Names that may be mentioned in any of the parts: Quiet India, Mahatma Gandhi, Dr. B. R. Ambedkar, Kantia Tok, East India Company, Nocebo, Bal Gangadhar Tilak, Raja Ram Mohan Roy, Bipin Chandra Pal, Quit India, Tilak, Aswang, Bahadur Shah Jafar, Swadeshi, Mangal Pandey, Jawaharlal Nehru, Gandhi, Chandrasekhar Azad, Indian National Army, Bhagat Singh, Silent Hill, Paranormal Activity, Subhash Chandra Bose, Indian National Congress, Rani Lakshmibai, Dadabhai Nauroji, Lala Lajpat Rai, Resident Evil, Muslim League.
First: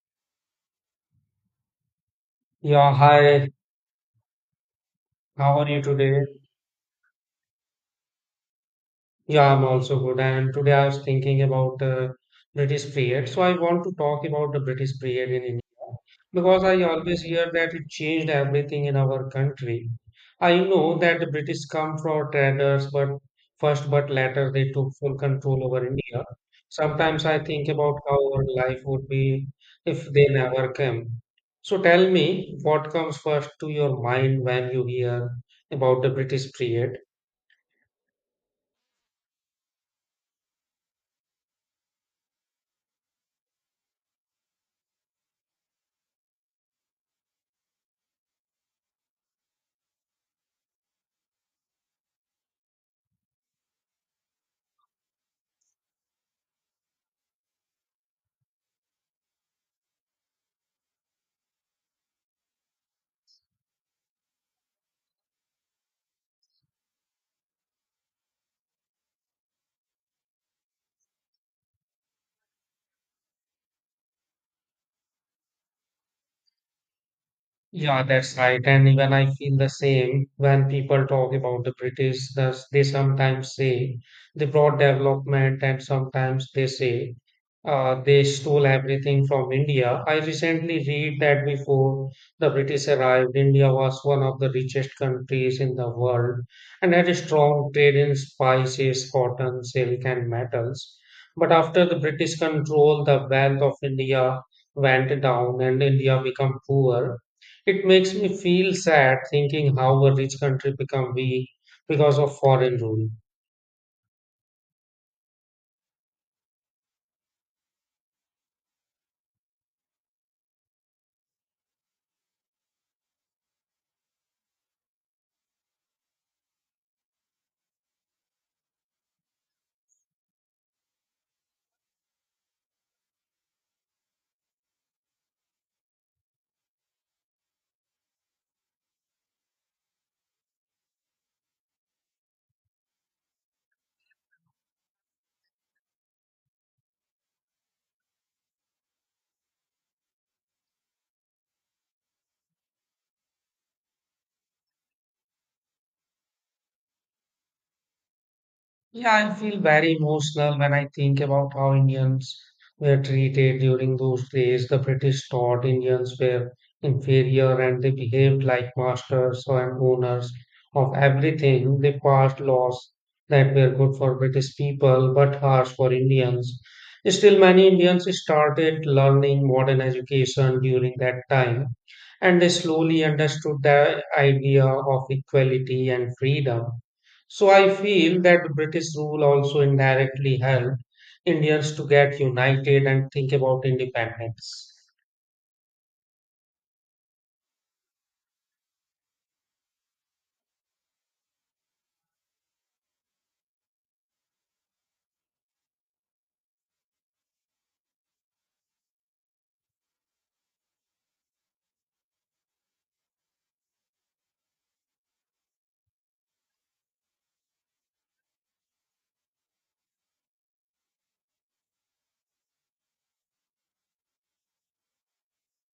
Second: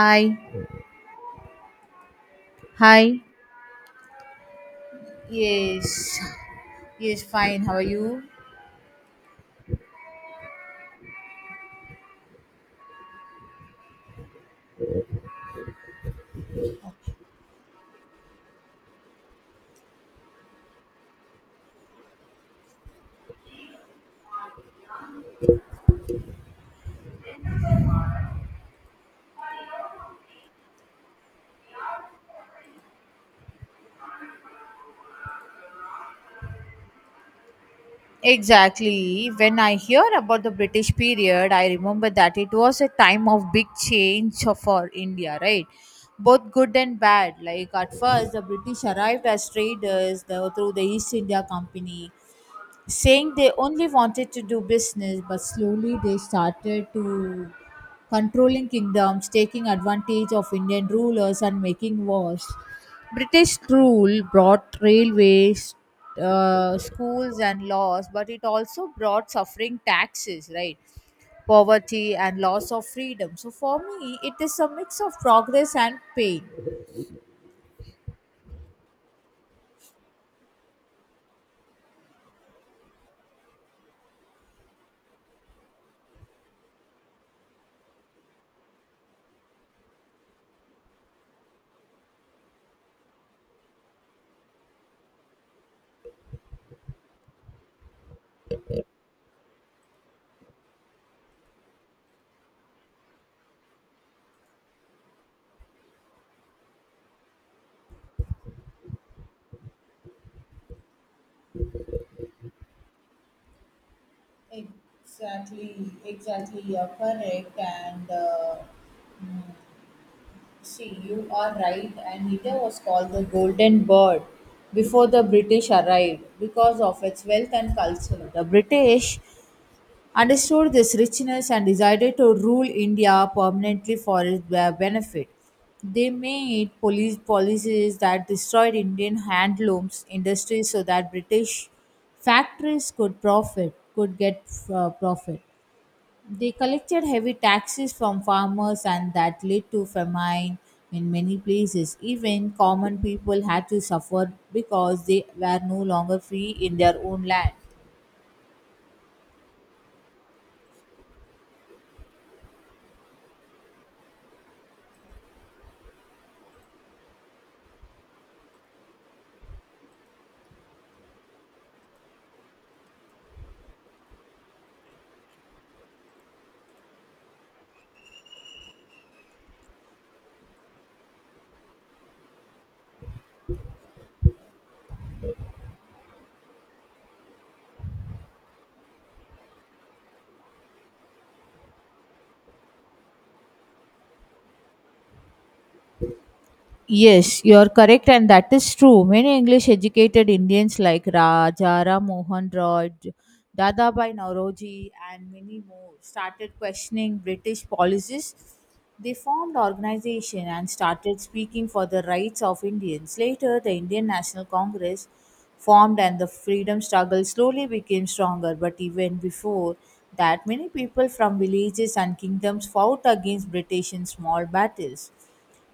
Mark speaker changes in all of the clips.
Speaker 1: Hi,
Speaker 2: Yeah,
Speaker 1: hi.
Speaker 2: hi. How are you
Speaker 1: Yes,
Speaker 2: today?
Speaker 1: yes, fine. How are you?
Speaker 2: Yeah, I'm also good. And today I was thinking about the British period. So I want to talk about the British period in India because I always hear that it changed everything in our country. I know that the British come for traders, but later they took full control over India. Sometimes I think about how our life would be if they never came. So tell me what comes first to your mind when you hear about the British period.
Speaker 1: Exactly. When I hear about the British period, I remember that it was a time of big change for India, right? Both good and bad. Like at first, the British arrived as traders through the East India Company, saying they only wanted to do business, but slowly they started to controlling kingdoms, taking advantage of Indian rulers and making wars. British rule brought railways, schools, and laws, but it also brought suffering taxes, right? Poverty and loss of freedom. So for me, it is a mix of progress and pain.
Speaker 2: Yeah, that's right. And even I feel the same when people talk about the British, thus they sometimes say they brought development, and sometimes they say they stole everything from India. I recently read that before the British arrived, India was one of the richest countries in the world and had a strong trade in spices, cotton, silk, and metals. But after the British control, the wealth of India went down and India became poor. It makes me feel sad thinking how a rich country become weak because of foreign rule.
Speaker 1: Exactly, exactly, you're correct. And see, you are right. Anita was called the Golden Bird before the British arrived because of its wealth and culture. The British understood this richness and decided to rule India permanently for its benefit. They made police policies that destroyed Indian handlooms industry so that British factories could profit, could get profit. They collected heavy taxes from farmers, and that led to famine in many places. Even common people had to suffer because they were no longer free in their own land.
Speaker 2: Yeah, I feel very emotional when I think about how Indians were treated during those days. The British thought Indians were inferior and they behaved like masters and owners of everything. They passed laws that were good for British people but harsh for Indians. Still, many Indians started learning modern education during that time and they slowly understood the idea of equality and freedom. So I feel that British rule also indirectly helped Indians to get united and think about independence.
Speaker 1: Yes, you are correct, and that is true. Many English educated Indians like Raja Ram Mohan Roy, Dadabhai Nauroji, and many more started questioning British policies. They formed organization and started speaking for the rights of Indians. Later, the Indian National Congress formed and the freedom struggle slowly became stronger. But even before that, many people from villages and kingdoms fought against British in small battles.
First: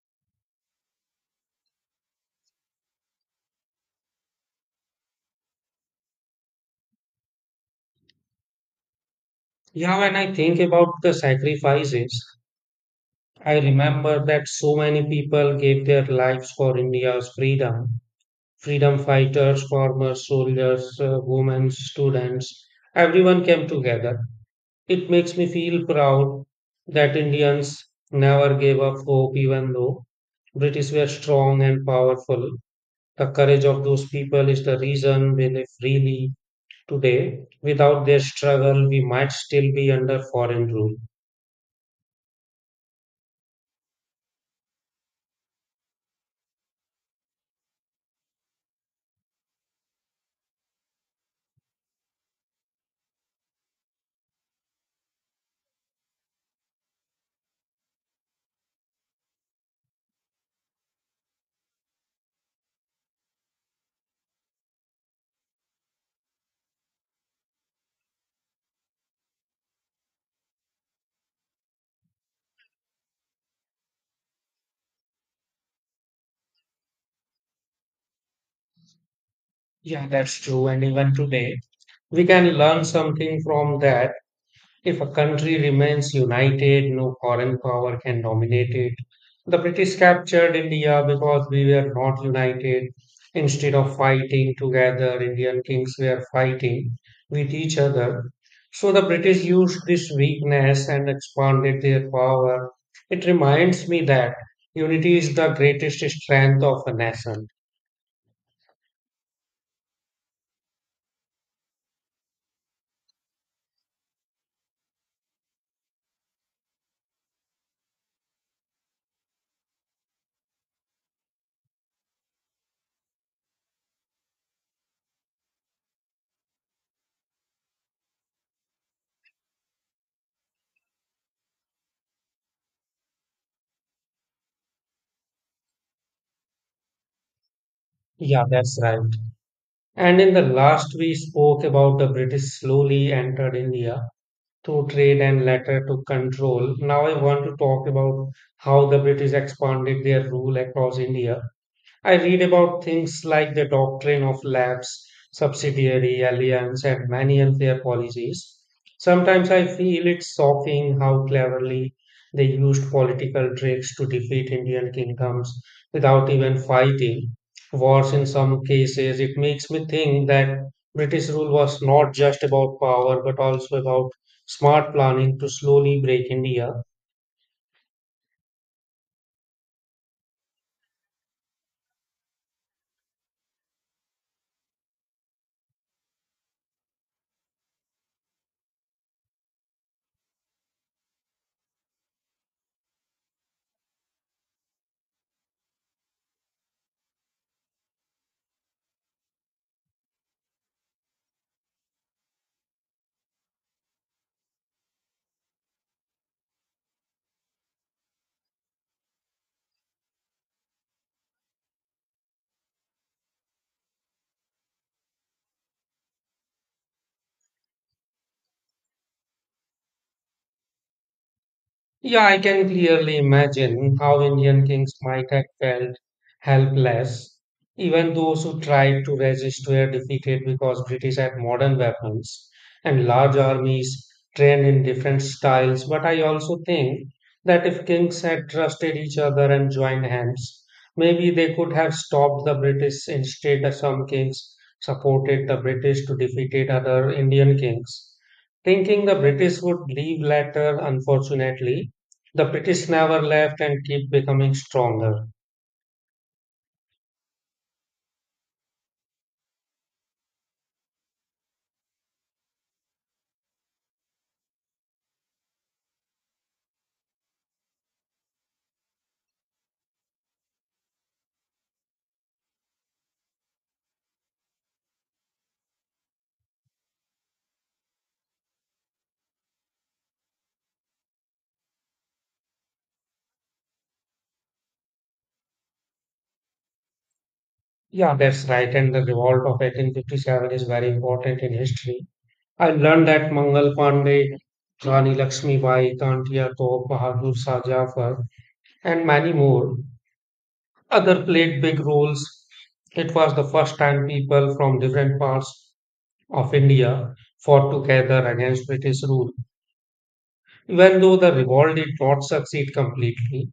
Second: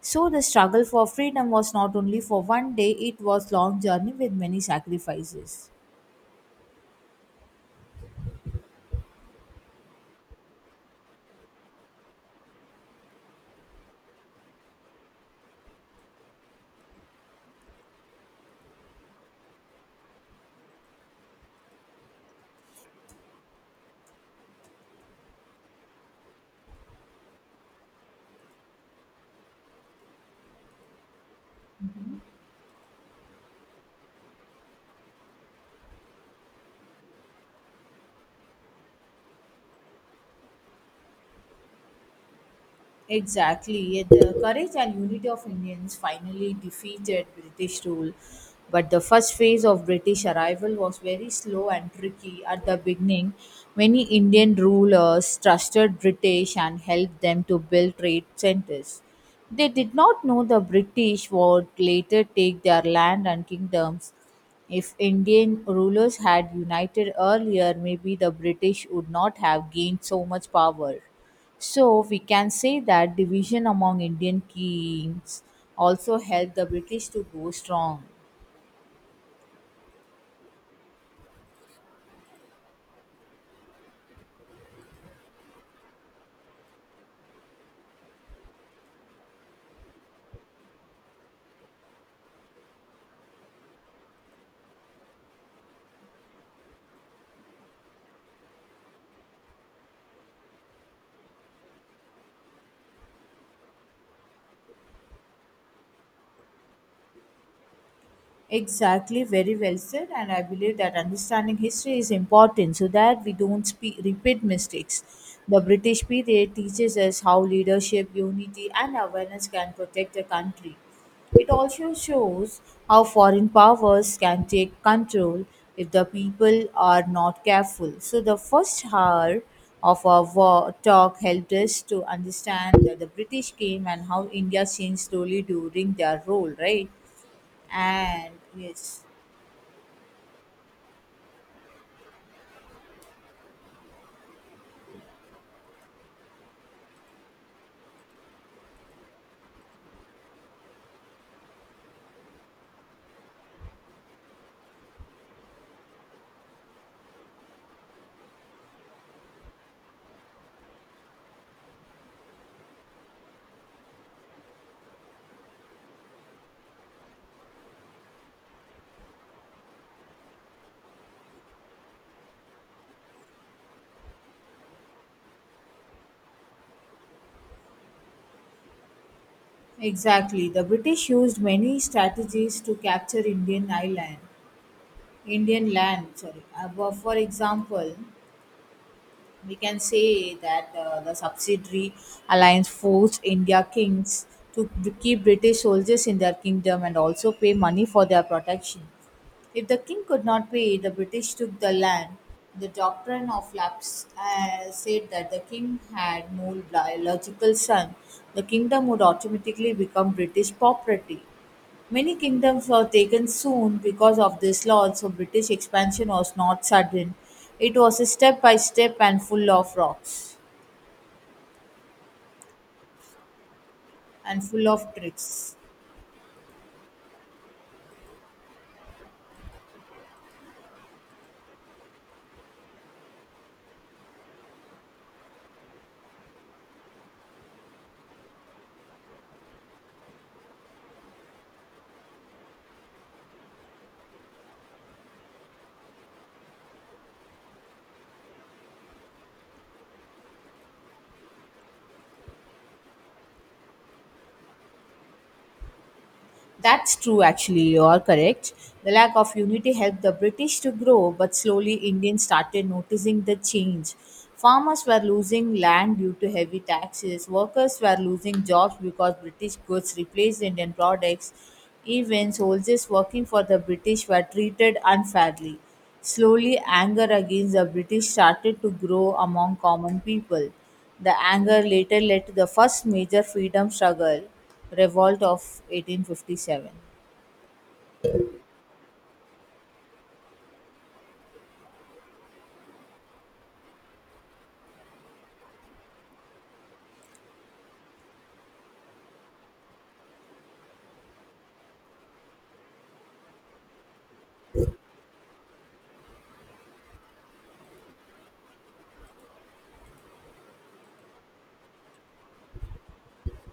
Speaker 1: So the struggle for freedom was not only for one day, it was long journey with many sacrifices.
Speaker 2: Yeah, when I think about the sacrifices, I remember that so many people gave their lives for India's freedom. Freedom fighters, former soldiers, women, students, everyone came together. It makes me feel proud that Indians never gave up hope, even though British were strong and powerful. The courage of those people is the reason we live freely today. Without their struggle, we might still be under foreign rule.
Speaker 1: Exactly. Yet the courage and unity of Indians finally defeated British rule. But the first phase of British arrival was very slow and tricky. At the beginning, many Indian rulers trusted British and helped them to build trade centers. They did not know the British would later take their land and kingdoms. If Indian rulers had united earlier, maybe the British would not have gained so much power. So we can say that division among Indian kings also helped the British to grow strong.
Speaker 2: Yeah, that's true. And even today, we can learn something from that. If a country remains united, no foreign power can dominate it. The British captured India because we were not united. Instead of fighting together, Indian kings were fighting with each other. So the British used this weakness and expanded their power. It reminds me that unity is the greatest strength of a nation.
Speaker 1: Exactly, very well said. And I believe that understanding history is important so that we don't repeat mistakes. The British period teaches us how leadership, unity, and awareness can protect a country. It also shows how foreign powers can take control if the people are not careful. So, the first hour of our war talk helped us to understand that the British came and how India changed slowly during their rule, right? And
Speaker 2: Yeah, that's
Speaker 1: yes,
Speaker 2: right. And in the last, we spoke about the British slowly entered India to trade and later to control. Now I want to talk about how the British expanded their rule across India. I read about things like the doctrine of lapse, subsidiary alliance, and many unfair policies. Sometimes I feel it's shocking how cleverly they used political tricks to defeat Indian kingdoms without even fighting. Wars in some cases, it makes me think that British rule was not just about power but also about smart planning to slowly break India.
Speaker 1: exactly. The British used many strategies to capture Indian island, Indian land. Sorry. For example, we can say that the subsidiary alliance forced India kings to keep British soldiers in their kingdom and also pay money for their protection. If the king could not pay, the British took the land. The doctrine of lapse said that the king had no biological son. The kingdom would automatically become British property. Many kingdoms were taken soon because of this law, so British expansion was not sudden. It was a step by step and full of rocks
Speaker 2: Yeah, I can clearly imagine how
Speaker 1: and
Speaker 2: Indian
Speaker 1: full of
Speaker 2: kings might have
Speaker 1: tricks.
Speaker 2: felt helpless. Even those who tried to resist were defeated because British had modern weapons and large armies trained in different styles. But I also think that if kings had trusted each other and joined hands, maybe they could have stopped the British. Instead, some kings supported the British to defeat other Indian kings, thinking the British would leave later. Unfortunately, the British never left and keep becoming stronger.
Speaker 1: That's true, actually, you are correct. The lack of unity helped the British to grow, but slowly Indians started noticing the change. Farmers were losing land due to heavy taxes, workers were losing jobs because British goods replaced Indian products, even soldiers working for the British were treated unfairly. Slowly, anger against the British started to grow among common people. The anger later led to the first major freedom struggle, Revolt of 1857.
Speaker 2: Yeah, that's right. And the revolt of 1857 is very important in history. I learned that Mangal Pandey, Rani Lakshmibai, Kantia Tok, Bahadur Shah Jafar, and many more other played big roles. It was the first time people from different parts of India fought together against British rule. Even though the revolt did not succeed completely,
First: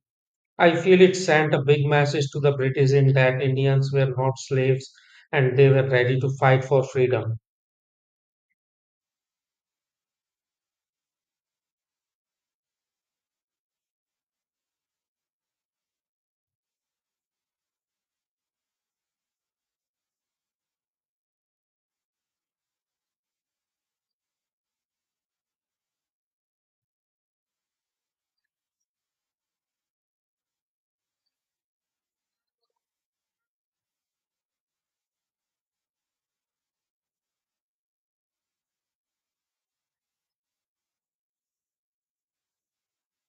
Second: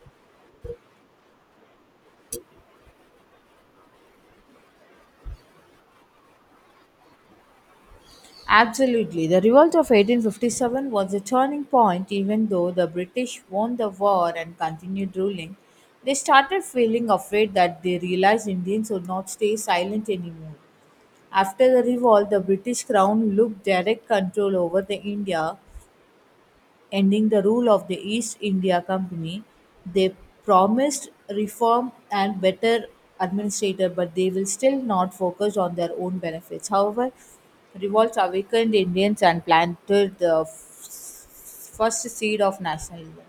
Speaker 2: I feel it sent a big message to the British in that Indians were not slaves and they were ready to fight for freedom.
Speaker 1: Absolutely. The revolt of 1857 was a turning point, even though the British won the war and continued ruling. They started feeling afraid that they realized Indians would not stay silent anymore. After the revolt, the British crown looked direct control over the India, ending the rule of the East India Company. They promised reform and better administrator, but they will still not focus on their own benefits. However, revolts awakened Indians and planted the first seed of nationalism.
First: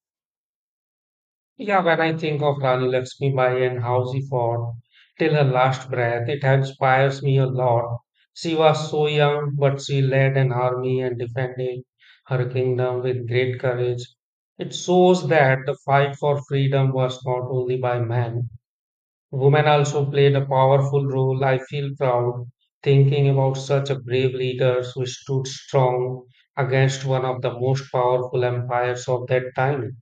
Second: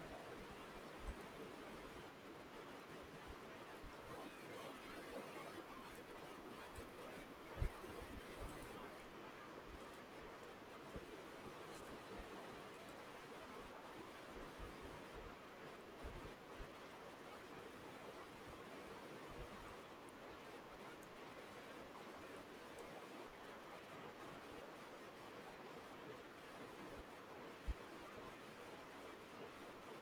Speaker 2: Yeah, when I think of Rani Lakshmi Bai and how she fought till her last breath, it inspires me a lot. She was so young, but she led an army and defended her kingdom with great courage. It shows that the fight for freedom was not only by men. Women also played a powerful role. I feel proud thinking about such a brave leaders who stood strong against one of the most powerful empires of that time.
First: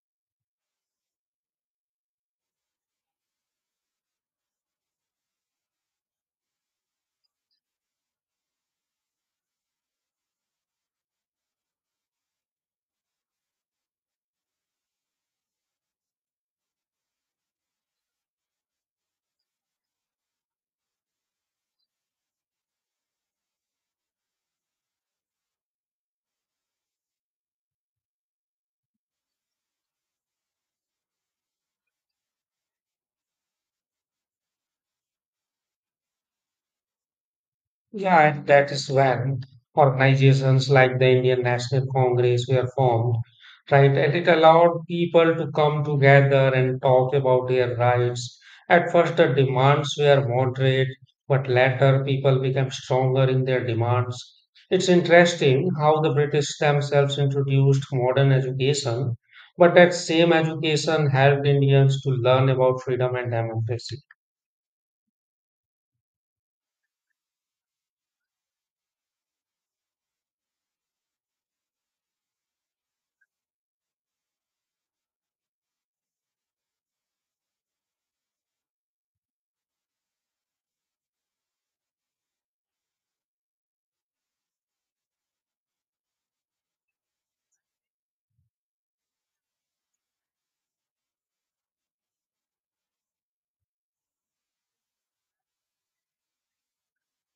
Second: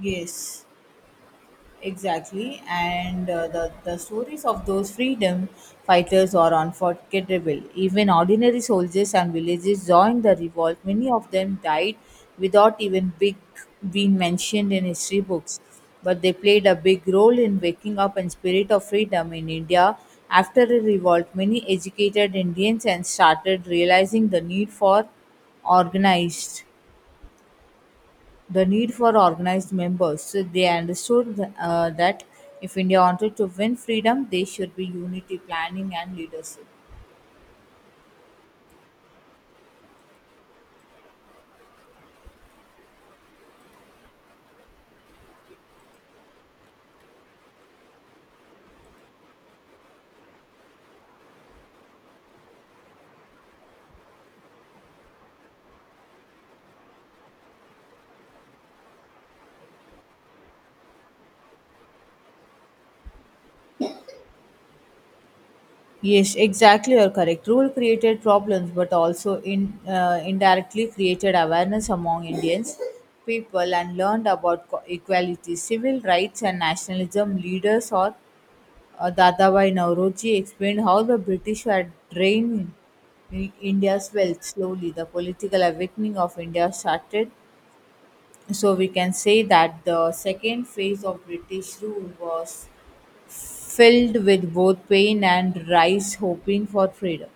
Speaker 1: Yes. Exactly, and the stories of those freedom fighters are unforgettable. Even ordinary soldiers and villagers joined the revolt. Many of them died without even big being mentioned in history books, but they played a big role in waking up and spirit of freedom in India. After the revolt, many educated Indians and started realizing the need for organized the need for organized members. So they understood that if India wanted to win freedom, they should be unity planning and leadership.
Speaker 2: Yeah, and that is when organizations like the Indian National Congress were formed, right? And it allowed people to come together and talk about their rights. At first, the demands were moderate, but later people became stronger in their demands. It's interesting how the British themselves introduced modern education, but that same education helped Indians to learn about freedom and democracy.
Speaker 1: Yes, exactly. You're correct. Rule created problems, but also in indirectly created awareness among Indians people and learned about equality, civil rights, and nationalism. Leaders or Dadabhai Nauroji explained how the British were draining India's wealth slowly. The political awakening of India started. So we can say that the second phase of British rule was filled with both pain and rise hoping for freedom.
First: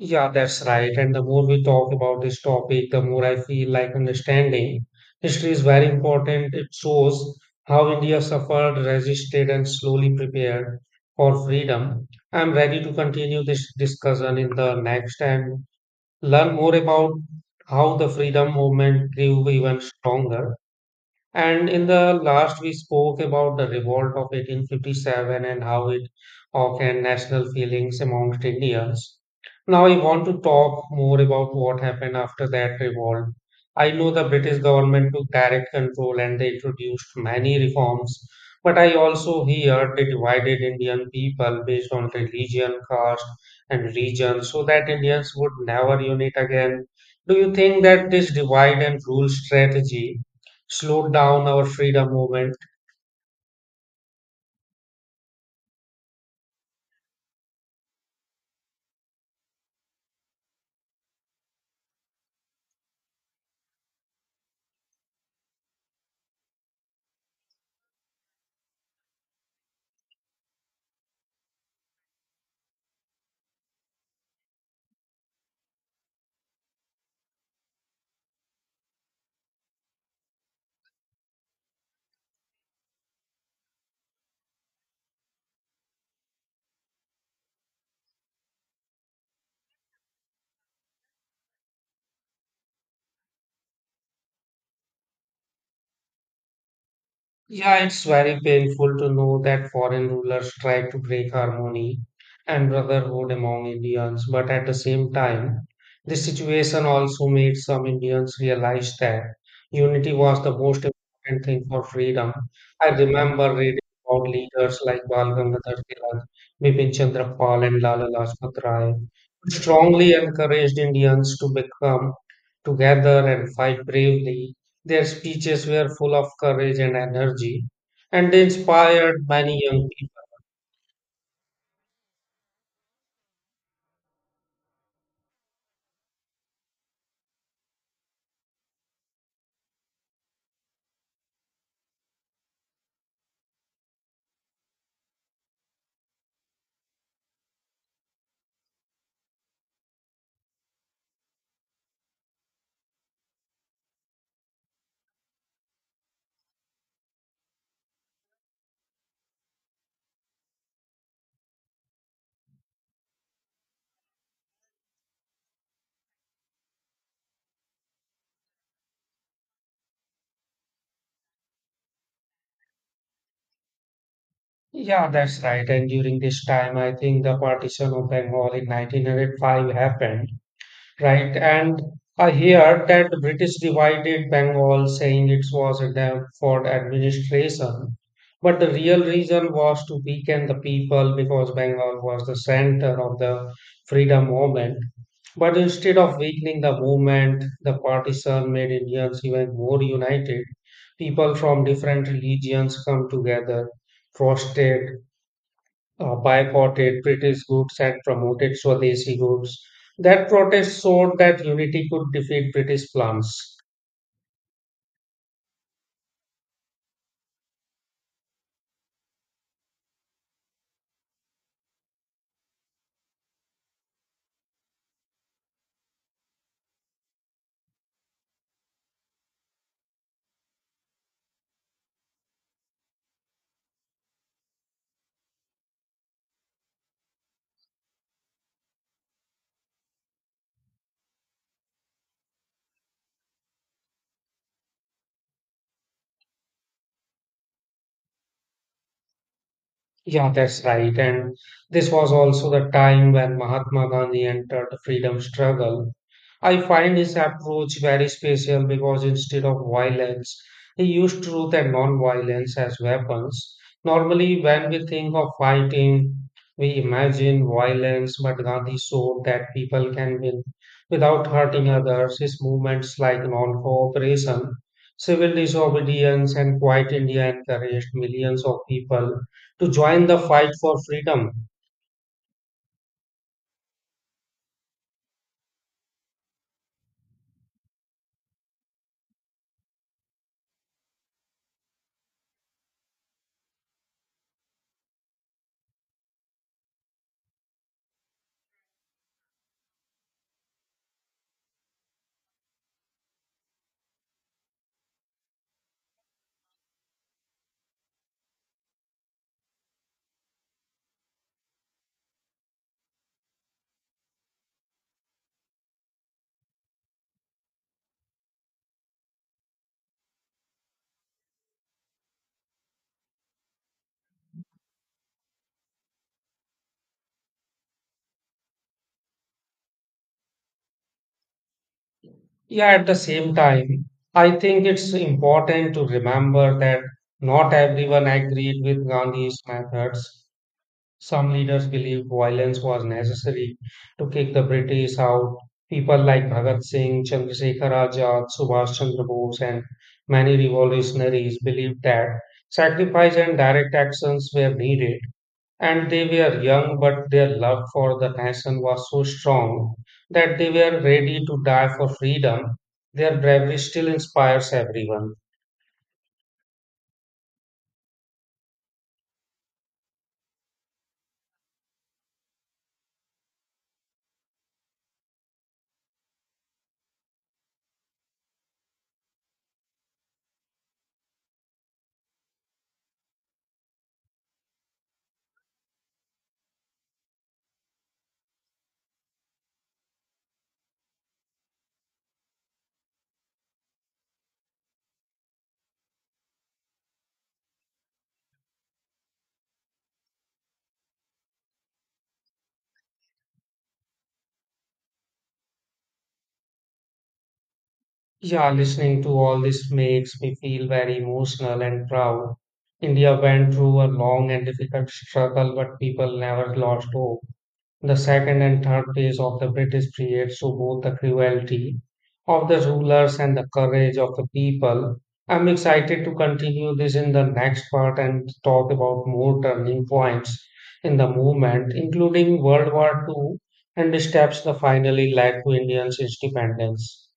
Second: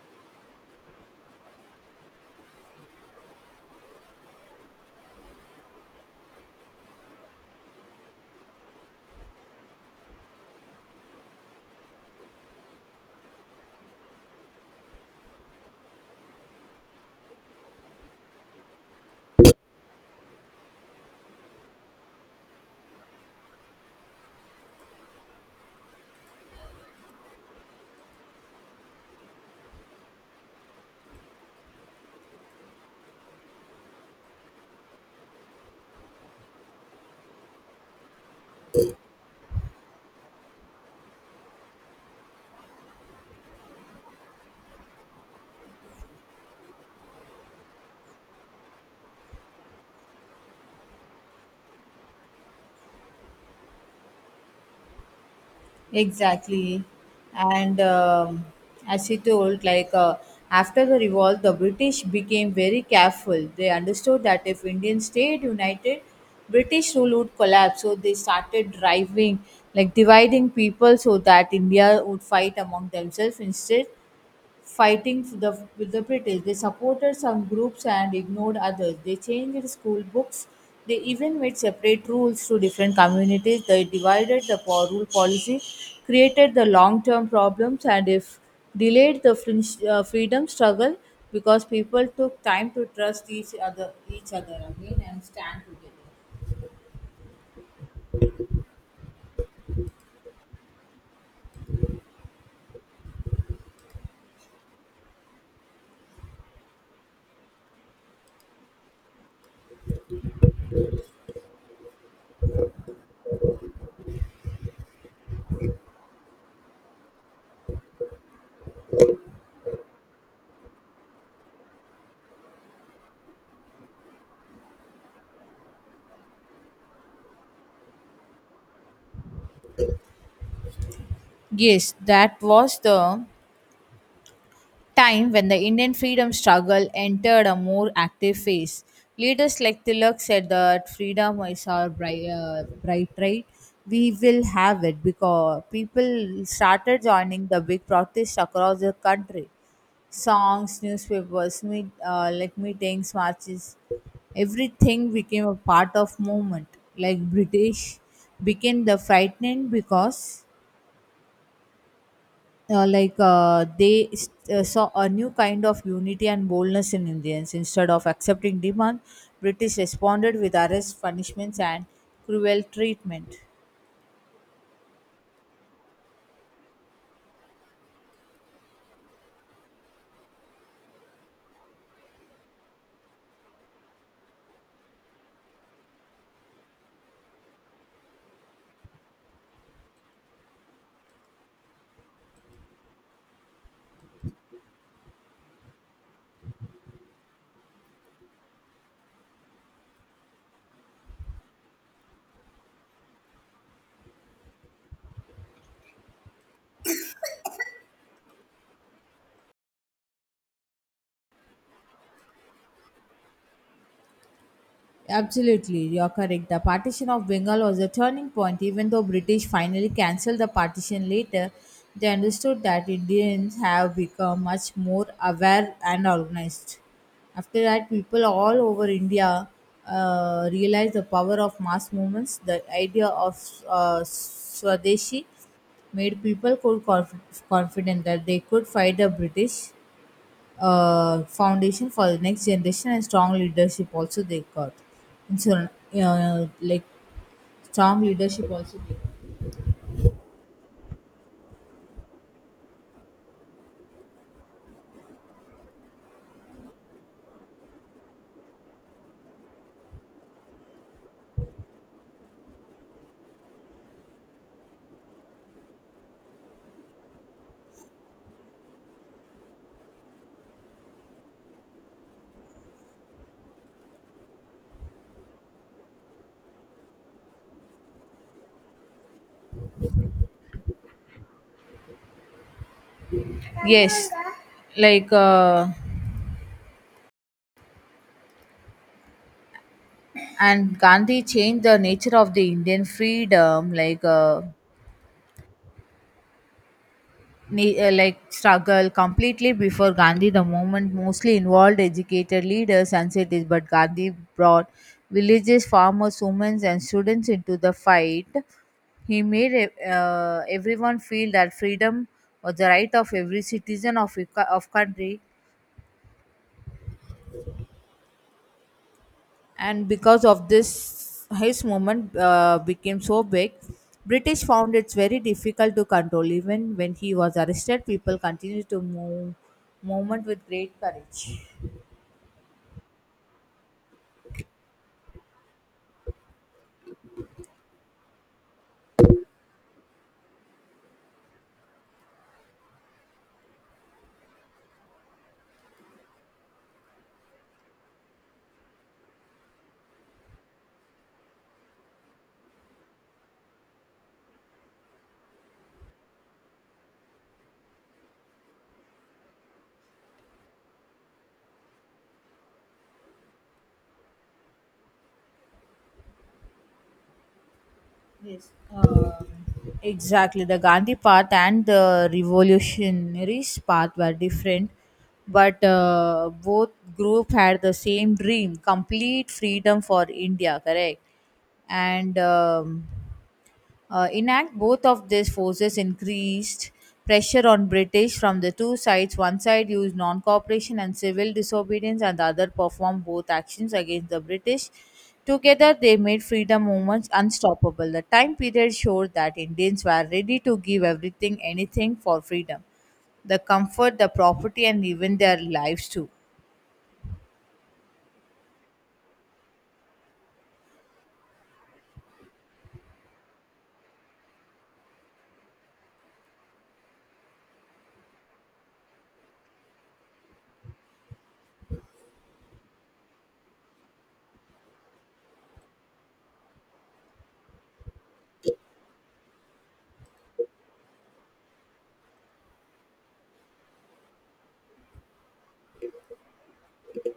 Speaker 2: Yeah, that's right. And the more we talk about this topic, the more I feel like understanding history is very important. It shows how India suffered, resisted, and slowly prepared for freedom. I'm ready to continue this discussion in the next and learn more about how the freedom movement grew even stronger. And in the last, we spoke about the revolt of 1857 and how it awakened national feelings amongst Indians. Now, I want to talk more about what happened after that revolt. I know the British government took direct control and they introduced many reforms, but I also hear they divided Indian people based on religion, caste, and region so that Indians would never unite again. Do you think that this divide and rule strategy slowed down our freedom movement?
Speaker 1: Exactly. And as he told, like after the revolt, the British became very careful. They understood that if Indians stayed united, British rule would collapse. So they started driving, like dividing people so that India would fight among themselves instead fighting for the, with the British. They supported some groups and ignored others. They changed school books. They even made separate rules to different communities. They divided the rule policy, created the long term problems, and if delayed the freedom struggle because people took time to trust each other again and stand together.
Speaker 2: Yeah, it's very painful to know that foreign rulers tried to break harmony and brotherhood among Indians, but at the same time, this situation also made some Indians realize that unity was the most important thing for freedom. I remember reading about leaders like Bal Gangadhar Tilak, Bipin Chandra Pal, and Lala Lajpat Rai, who strongly encouraged Indians to become together and fight bravely. Their speeches were full of courage and energy, and they inspired many young people.
Speaker 1: Yes, that was the time when the Indian freedom struggle entered a more active phase. Leaders like Tilak said that freedom is our bright right. We will have it because people started joining the big protests across the country. Songs, newspapers, like meetings, marches, everything became a part of movement. Like British became the frightening because they saw a new kind of unity and boldness in Indians. Instead of accepting demand, British responded with arrests, punishments, and cruel treatment.
Speaker 2: Yeah, that's right. And during this time, I think the partition of Bengal in 1905 happened, right? And I hear that the British divided Bengal, saying it was a dam for administration. But the real reason was to weaken the people because Bengal was the center of the freedom movement. But instead of weakening the movement, the partition made Indians even more united. People from different religions come together, protested, boycotted British goods and promoted Swadeshi goods. That protest showed that unity could defeat British plans.
Speaker 1: Absolutely, you're correct. The partition of Bengal was a turning point. Even though British finally cancelled the partition later, they understood that Indians have become much more aware and organized. After that, people all over India realized the power of mass movements. The idea of Swadeshi made people could confident that they could fight the British foundation for the next generation and strong leadership also they got. And so, like strong leadership also they got.
Speaker 2: Yeah, that's right. And this was also the time when Mahatma Gandhi entered the freedom struggle. I find his approach very special because instead of violence, he used truth and non-violence as weapons. Normally, when we think of fighting, we imagine violence, but Gandhi showed that people can win without hurting others. His movements like non-cooperation, civil disobedience, and Quiet India encouraged millions of people to join the fight for freedom.
Speaker 1: Yes, like and Gandhi changed the nature of the Indian freedom, like. Like struggle completely before Gandhi. The movement mostly involved educated leaders and cities, but Gandhi brought villages, farmers, women, and students into the fight. He made everyone feel that freedom was the right of every citizen of a of country, and because of this his movement became so big. British found it very difficult to control. Even when he was arrested, people continued to movement with great courage.
Speaker 2: Yeah, at the same time, I think it's important to remember that not everyone agreed with Gandhi's methods. Some leaders believed violence was necessary to kick the British out. People like Bhagat Singh, Chandrasekhar Azad, Subhash Chandra Bose, and many revolutionaries believed that sacrifice and direct actions were needed. And they were young, but their love for the nation was so strong that they were ready to die for freedom. Their bravery still inspires everyone.
Speaker 1: Yes. Um, exactly, the Gandhi path and the revolutionaries path were different, but both group had the same dream, complete freedom for India, correct? And in act, both of these forces increased pressure on British from the two sides. One side used non cooperation and civil disobedience, and the other performed both actions against the British. Together, they made freedom movements unstoppable. The time period showed that Indians were ready to give everything, anything for freedom, the comfort, the property, and even their lives too.
Speaker 2: Yeah, listening to all this makes me feel very emotional and proud. India went through a long and difficult struggle, but people never lost hope. The second and third phase of the British period show both the cruelty of the rulers and the courage of the people. I'm excited to continue this in the next part and talk about more turning points in the movement, including World War Two and the steps that finally led to Indians' independence.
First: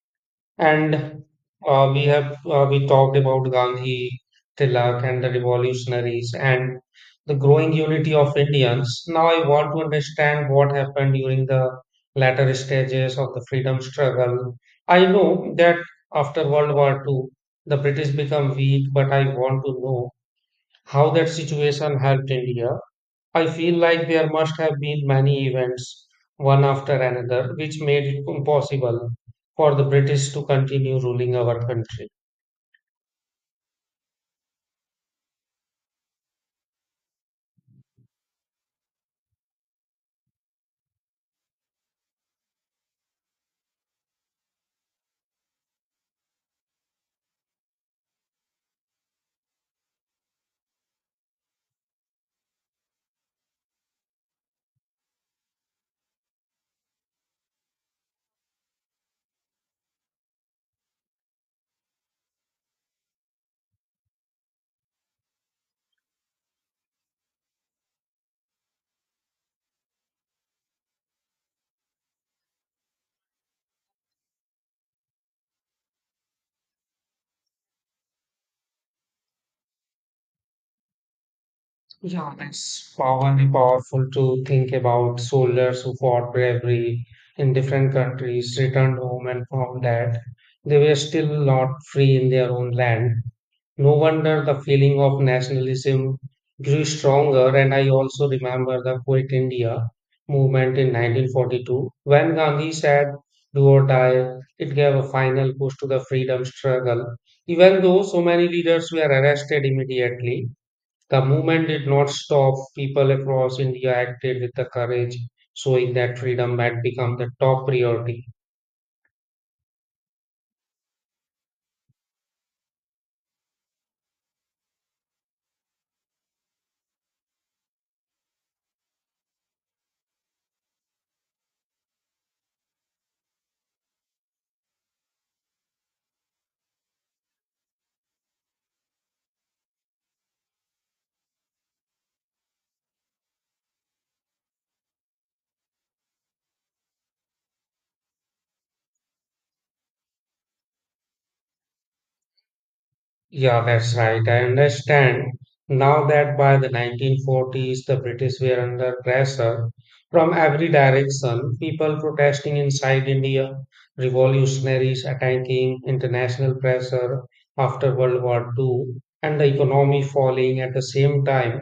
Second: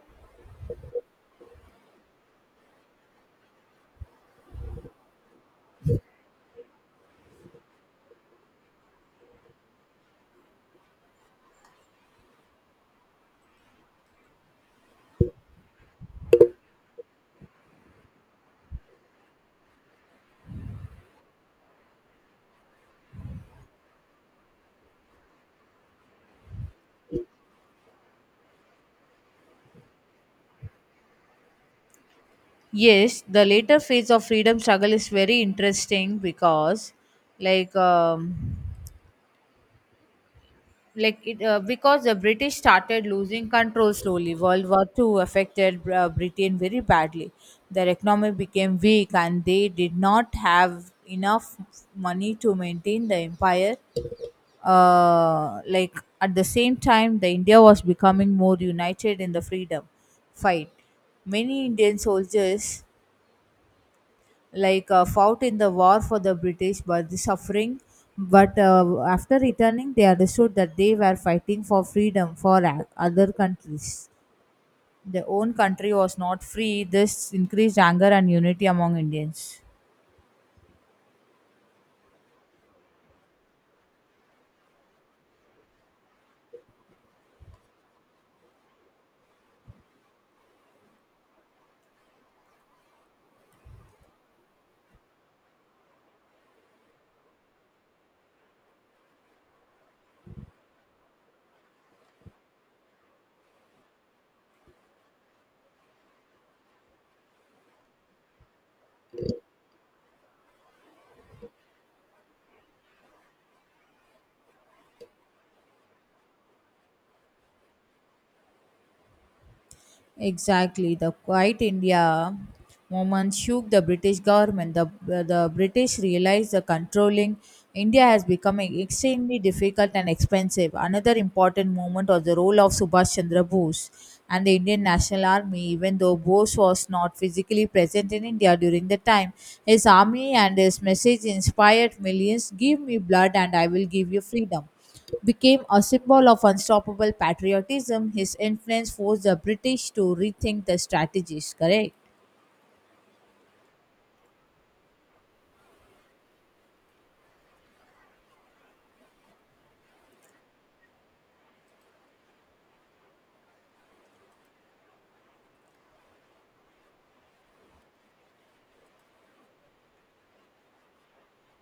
Speaker 2: And we talked about Gandhi, Tilak, and the revolutionaries and the growing unity of Indians. Now I want to understand what happened during the latter stages of the freedom struggle. I know that after World War Two, the British become weak, but I want to know how that situation helped India. I feel like there must have been many events, one after another, which made it impossible for the British to continue ruling our country.
Speaker 1: Yes, the later phase of freedom struggle is very interesting because, like, um, like it because the British started losing control slowly. World War Two affected Britain very badly. Their economy became weak and they did not have enough money to maintain the empire, like at the same time the India was becoming more united in the freedom fight. Many Indian soldiers, like fought in the war for the British, but the suffering. But after returning, they understood that they were fighting for freedom for other countries. Their own country was not free. This increased anger and unity among Indians.
Speaker 2: Yeah, that's powerful, powerful to think about soldiers who fought bravery in different countries, returned home and found that they were still not free in their own land. No wonder the feeling of nationalism grew stronger, and I also remember the Quit India movement in 1942. When Gandhi said, "Do or die," it gave a final push to the freedom struggle. Even though so many leaders were arrested immediately, the movement did not stop. People across India acted with the courage, showing that freedom had become the top priority.
Speaker 1: Exactly, the Quiet India movement shook the British government. The British realized the controlling India has become extremely difficult and expensive. Another important movement was the role of Subhash Chandra Bose and the Indian National Army. Even though Bose was not physically present in India during the time, his army and his message inspired millions. Give me blood and I will give you freedom became a symbol of unstoppable patriotism, his influence forced the British to rethink their strategies, correct?
Speaker 2: Yeah, that's right. I understand now that by the 1940s, the British were under pressure from every direction. People protesting inside India, revolutionaries attacking international pressure after World War II, and the economy falling at the same time.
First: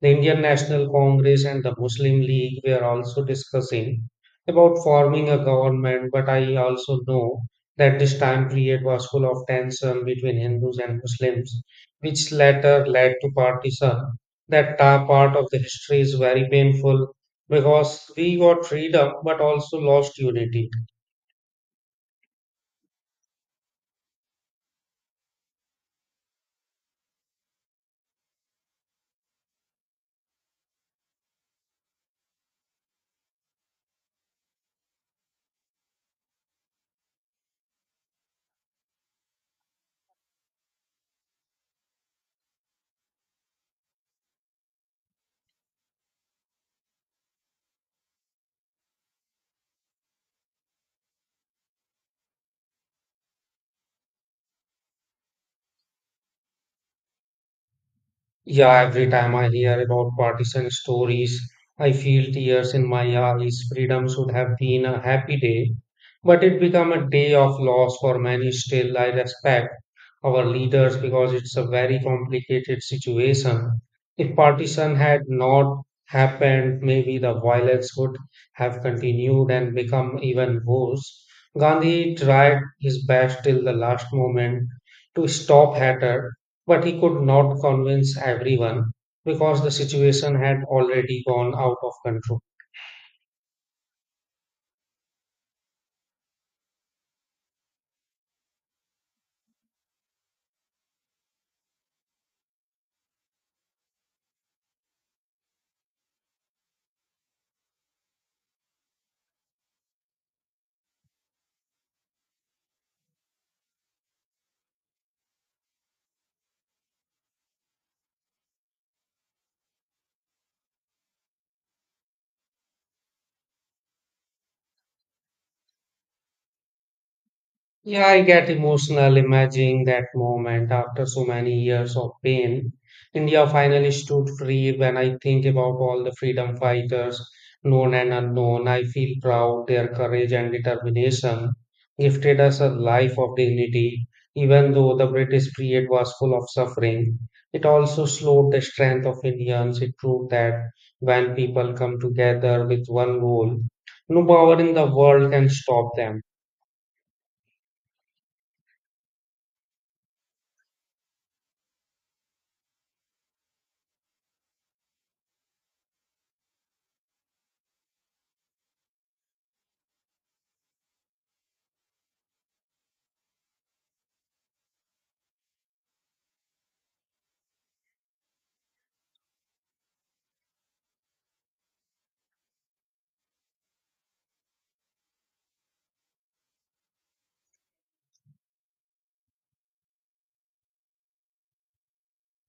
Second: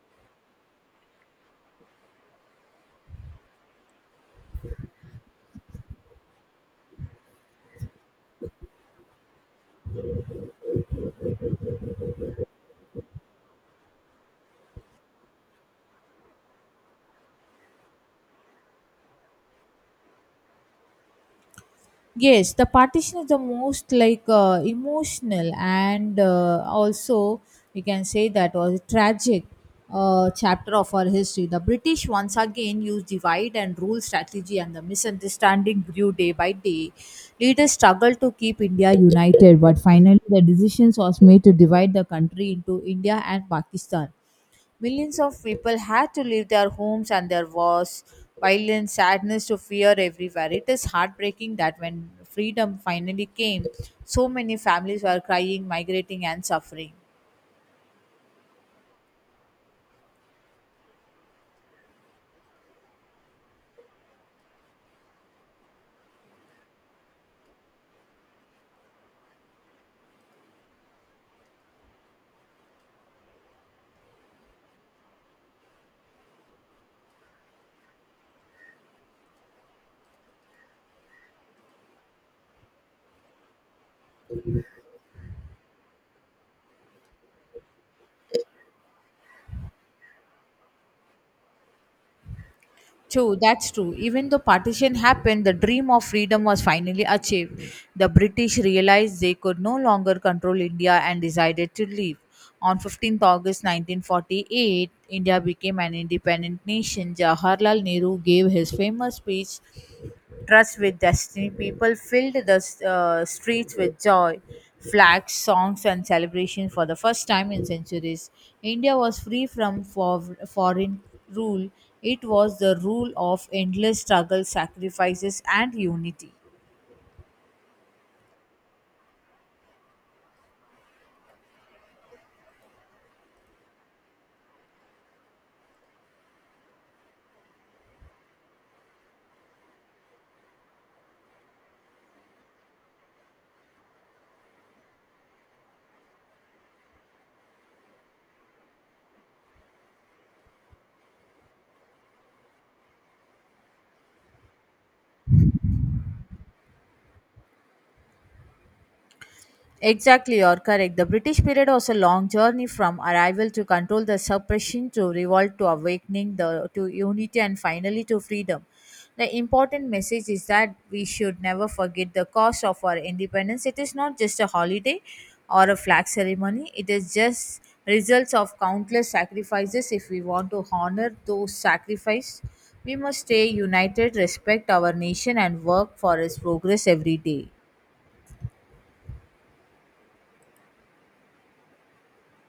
Speaker 2: The Indian National Congress and the Muslim League were also discussing about forming a government, but I also know that this time period was full of tension between Hindus and Muslims, which later led to partition. That part of the history is very painful because we got freedom but also lost unity.
Speaker 1: Yes, the partition is the most like emotional and also we can say that was a tragic chapter of our history. The British once again used divide and rule strategy, and the misunderstanding grew day by day. Leaders struggled to keep India united, but finally, the decision was made to divide the country into India and Pakistan. Millions of people had to leave their homes, and there was violence, sadness, to fear everywhere. It is heartbreaking that when freedom finally came, so many families were crying, migrating, and suffering.
Speaker 2: Yeah, every time I hear about partisan stories, I feel tears in my eyes. Freedom should have been a happy day, but it became a day of loss for many. Still, I respect our leaders because it's a very complicated situation. If partition had not happened, maybe the violence would have continued and become even worse. Gandhi tried his best till the last moment to stop hatred but he could not convince everyone because the situation had already gone out of control.
Speaker 1: True, that's true. Even though partition happened, the dream of freedom was finally achieved. The British realized they could no longer control India and decided to leave. On 15th August 1948, India became an independent nation. Jawaharlal Nehru gave his famous speech trust with destiny. People filled the streets with joy, flags, songs, and celebration for the first time in centuries. India was free from foreign rule. It was the rule of endless struggle, sacrifices, and unity.
Speaker 2: Yeah, I get emotional imagining that moment after so many years of pain. India finally stood free. When I think about all the freedom fighters, known and unknown, I feel proud. Their courage and determination gifted us a life of dignity. Even though the British period was full of suffering, it also slowed the strength of Indians. It proved that when people come together with one goal, no power in the world can stop them.
Speaker 1: Exactly, you're correct. The British period was a long journey from arrival to control, the suppression to revolt to awakening, the to unity and finally to freedom. The important message is that we should never forget the cost of our independence. It is not just a holiday or a flag ceremony. It is just results of countless sacrifices. If we want to honor those sacrifices, we must stay united, respect our nation, and work for its progress every day.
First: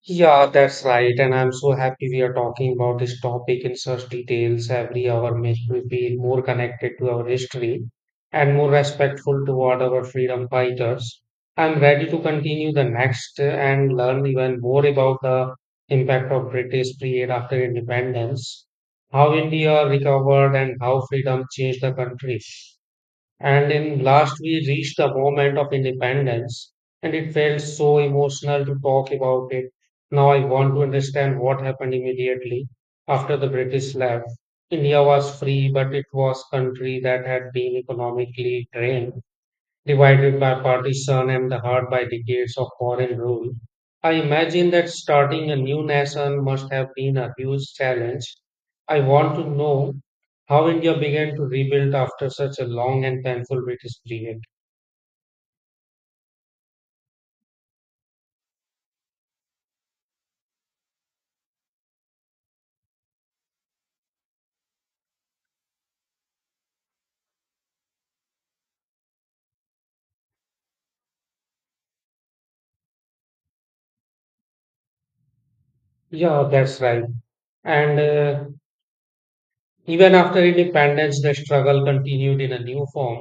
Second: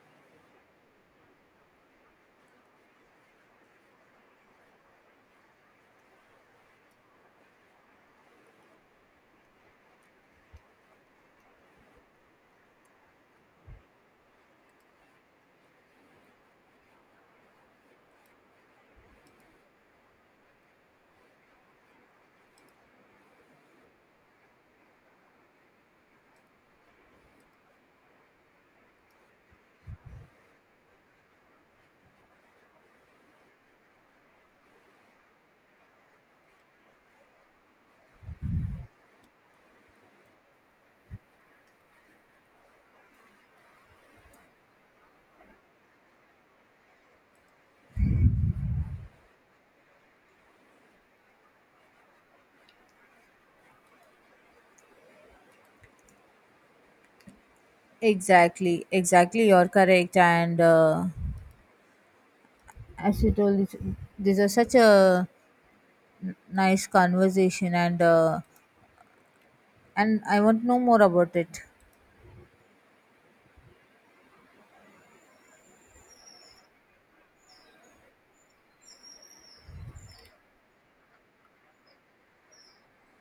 Speaker 2: Yeah, that's right. And I'm so happy we are talking about this topic in such details. Every hour makes me feel more connected to our history and more respectful toward our freedom fighters. I'm ready to continue the next and learn even more about the impact of British period after independence, how India recovered and how freedom changed the country. And in last, we reached the moment of independence, and it felt so emotional to talk about it. Now I want to understand what happened immediately after the British left. India was free, but it was country that had been economically drained divided by partition and the heart by decades of foreign rule. I imagine that starting a new nation must have been a huge challenge. I want to know how India began to rebuild after such a long and painful British period.
Speaker 1: Exactly. You're correct. And as you told, this these are such a nice conversation, and I want to know more about it.
Speaker 2: Yeah, that's right. And even after independence, the struggle continued in a new form.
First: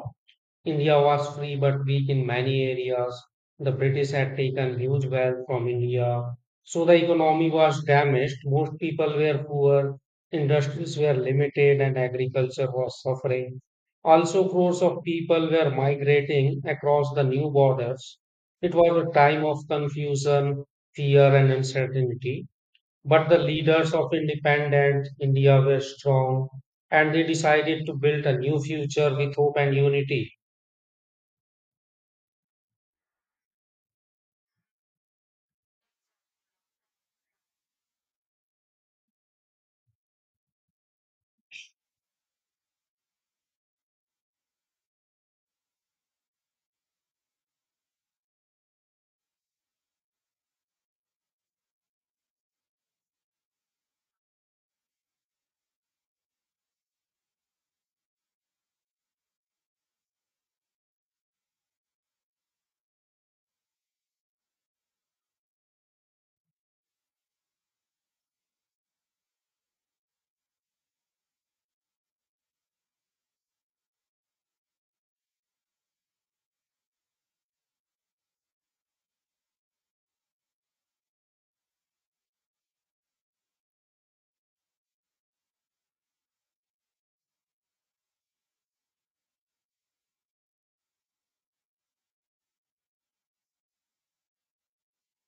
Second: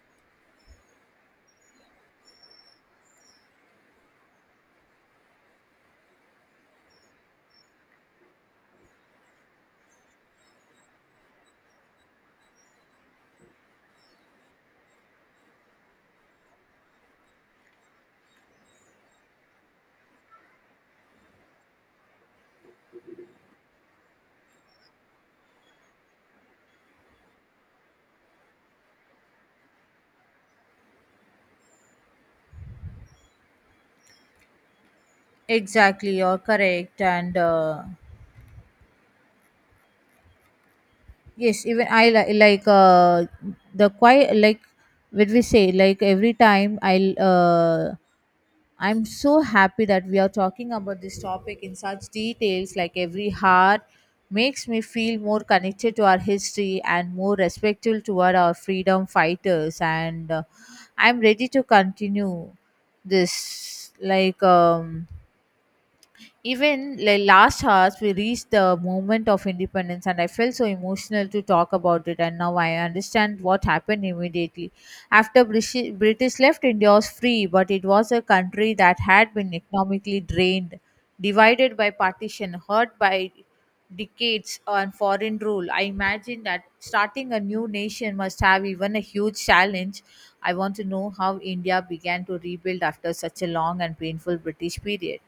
Speaker 2: India was free but weak in many areas. The British had taken huge wealth from India. So the economy was damaged. Most people were poor, industries were limited, and agriculture was suffering. Also, crores of people were migrating across the new borders. It was a time of confusion, fear, and uncertainty. But the leaders of independent India were strong and they decided to build a new future with hope and unity.
Speaker 1: Exactly, you're correct. And yes, even like the quiet, like what we say, like every time I'm so happy that we are talking about this topic in such details, like every heart makes me feel more connected to our history and more respectful toward our freedom fighters. And I'm ready to continue this. Even like last hours, we reached the moment of independence, and I felt so emotional to talk about it. And now I understand what happened immediately after British left. India was free, but it was a country that had been economically drained, divided by partition, hurt by decades on foreign rule. I imagine that starting a new nation must have even a huge challenge. I want to know how India began to rebuild after such a long and painful British period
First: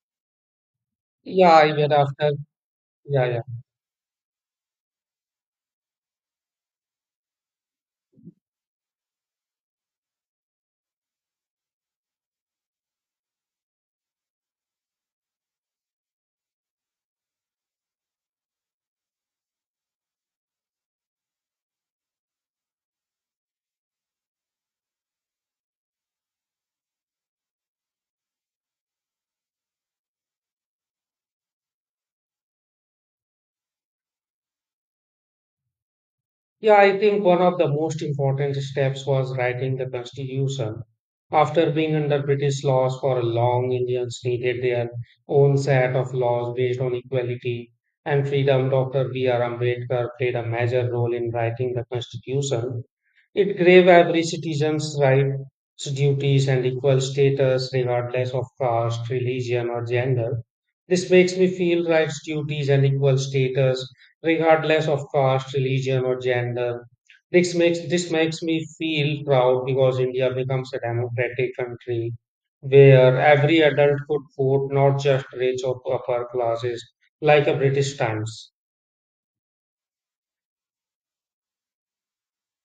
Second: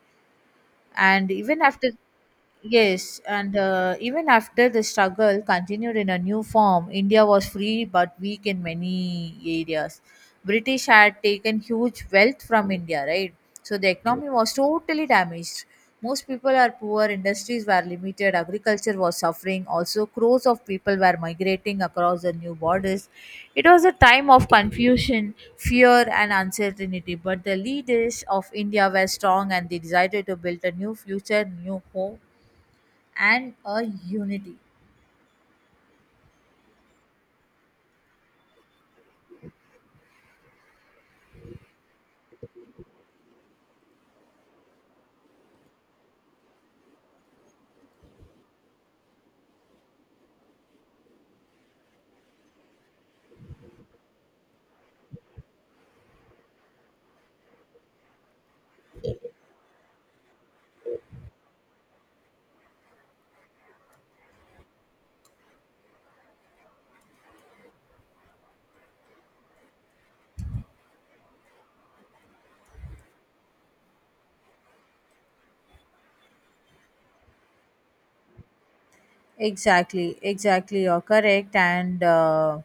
Speaker 1: and even
Speaker 2: Yeah,
Speaker 1: after.
Speaker 2: even after,
Speaker 1: Yes,
Speaker 2: yeah, yeah.
Speaker 1: and even after the struggle continued in a new form, India was free but weak in many areas. British had taken huge wealth from India, right? So the economy was totally damaged. Most people are poor, industries were limited, agriculture was suffering. Also, crores of people were migrating across the new borders. It was a time of confusion, fear, and uncertainty. But the leaders of India were strong and they decided to build a new future, new home and a unity.
Speaker 2: Yeah, I think one of the most important steps was writing the constitution. After being under British laws for a long, Indians needed their own set of laws based on equality and freedom. Dr. B.R. Ambedkar played a major role in writing the constitution. It gave every citizen's rights, duties, and equal status regardless of caste, religion, or gender. This makes me feel rights, duties, and equal status regardless of caste, religion, or gender. This makes me feel proud because India becomes a democratic country where every adult could vote, not just rich or upper classes, like a British times.
Speaker 1: Exactly. You're correct. And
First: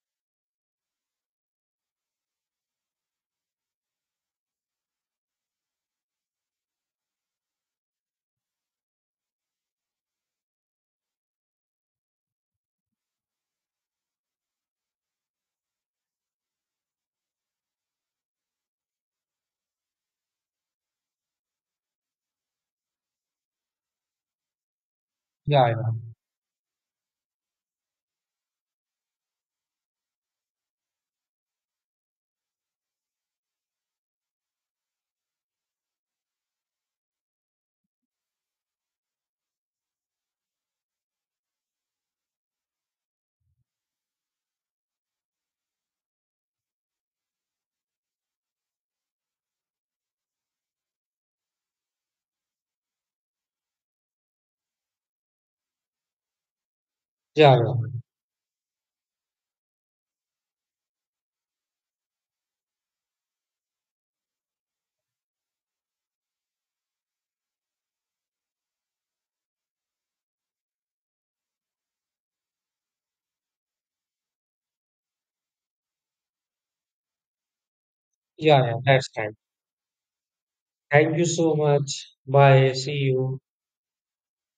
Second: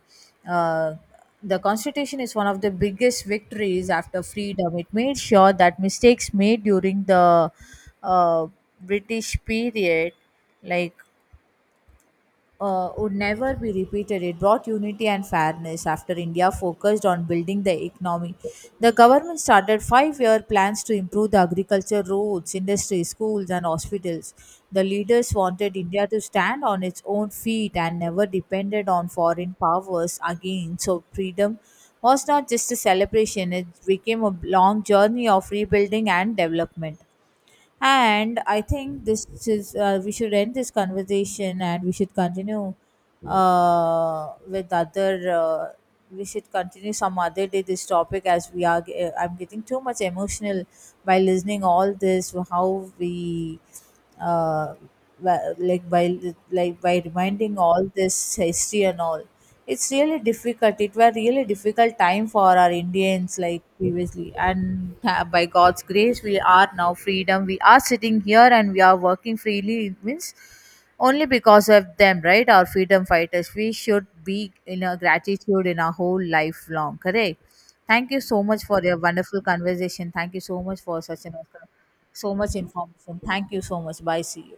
Speaker 1: uh, the Constitution is one of the biggest victories after freedom. It made sure that mistakes made during the uh, British period, like would never be repeated. It brought unity and fairness after India focused on building the economy. The government started 5-year plans to improve the agriculture, roads, industries, schools, and hospitals. The leaders
Speaker 2: Yeah,
Speaker 1: wanted
Speaker 2: yeah,
Speaker 1: India to stand on its own feet and never depended on foreign powers again. So, freedom was not just a celebration, it became a long journey of rebuilding and development. And I think this is we should end this conversation and we should continue with other. We should continue some other day this topic as we are. I'm getting too much emotional by listening all this. How we uh, Wha- like by
Speaker 2: yeah,
Speaker 1: reminding
Speaker 2: yeah,
Speaker 1: all this history and all, it's really difficult, it were really difficult time for our indians like previously and by god's grace we are now freedom, we are sitting here and we are working freely, it means only because of them, right? Our freedom fighters, we should be in a gratitude in our whole life long, correct? Thank you so
Speaker 2: yeah.
Speaker 1: much
Speaker 2: yeah,
Speaker 1: for your
Speaker 2: That's right.
Speaker 1: wonderful conversation, thank you so much for
Speaker 2: Thank
Speaker 1: such
Speaker 2: you
Speaker 1: an
Speaker 2: so much.
Speaker 1: so much
Speaker 2: Bye. See
Speaker 1: information,
Speaker 2: you.
Speaker 1: thank you so much. Bye, see you.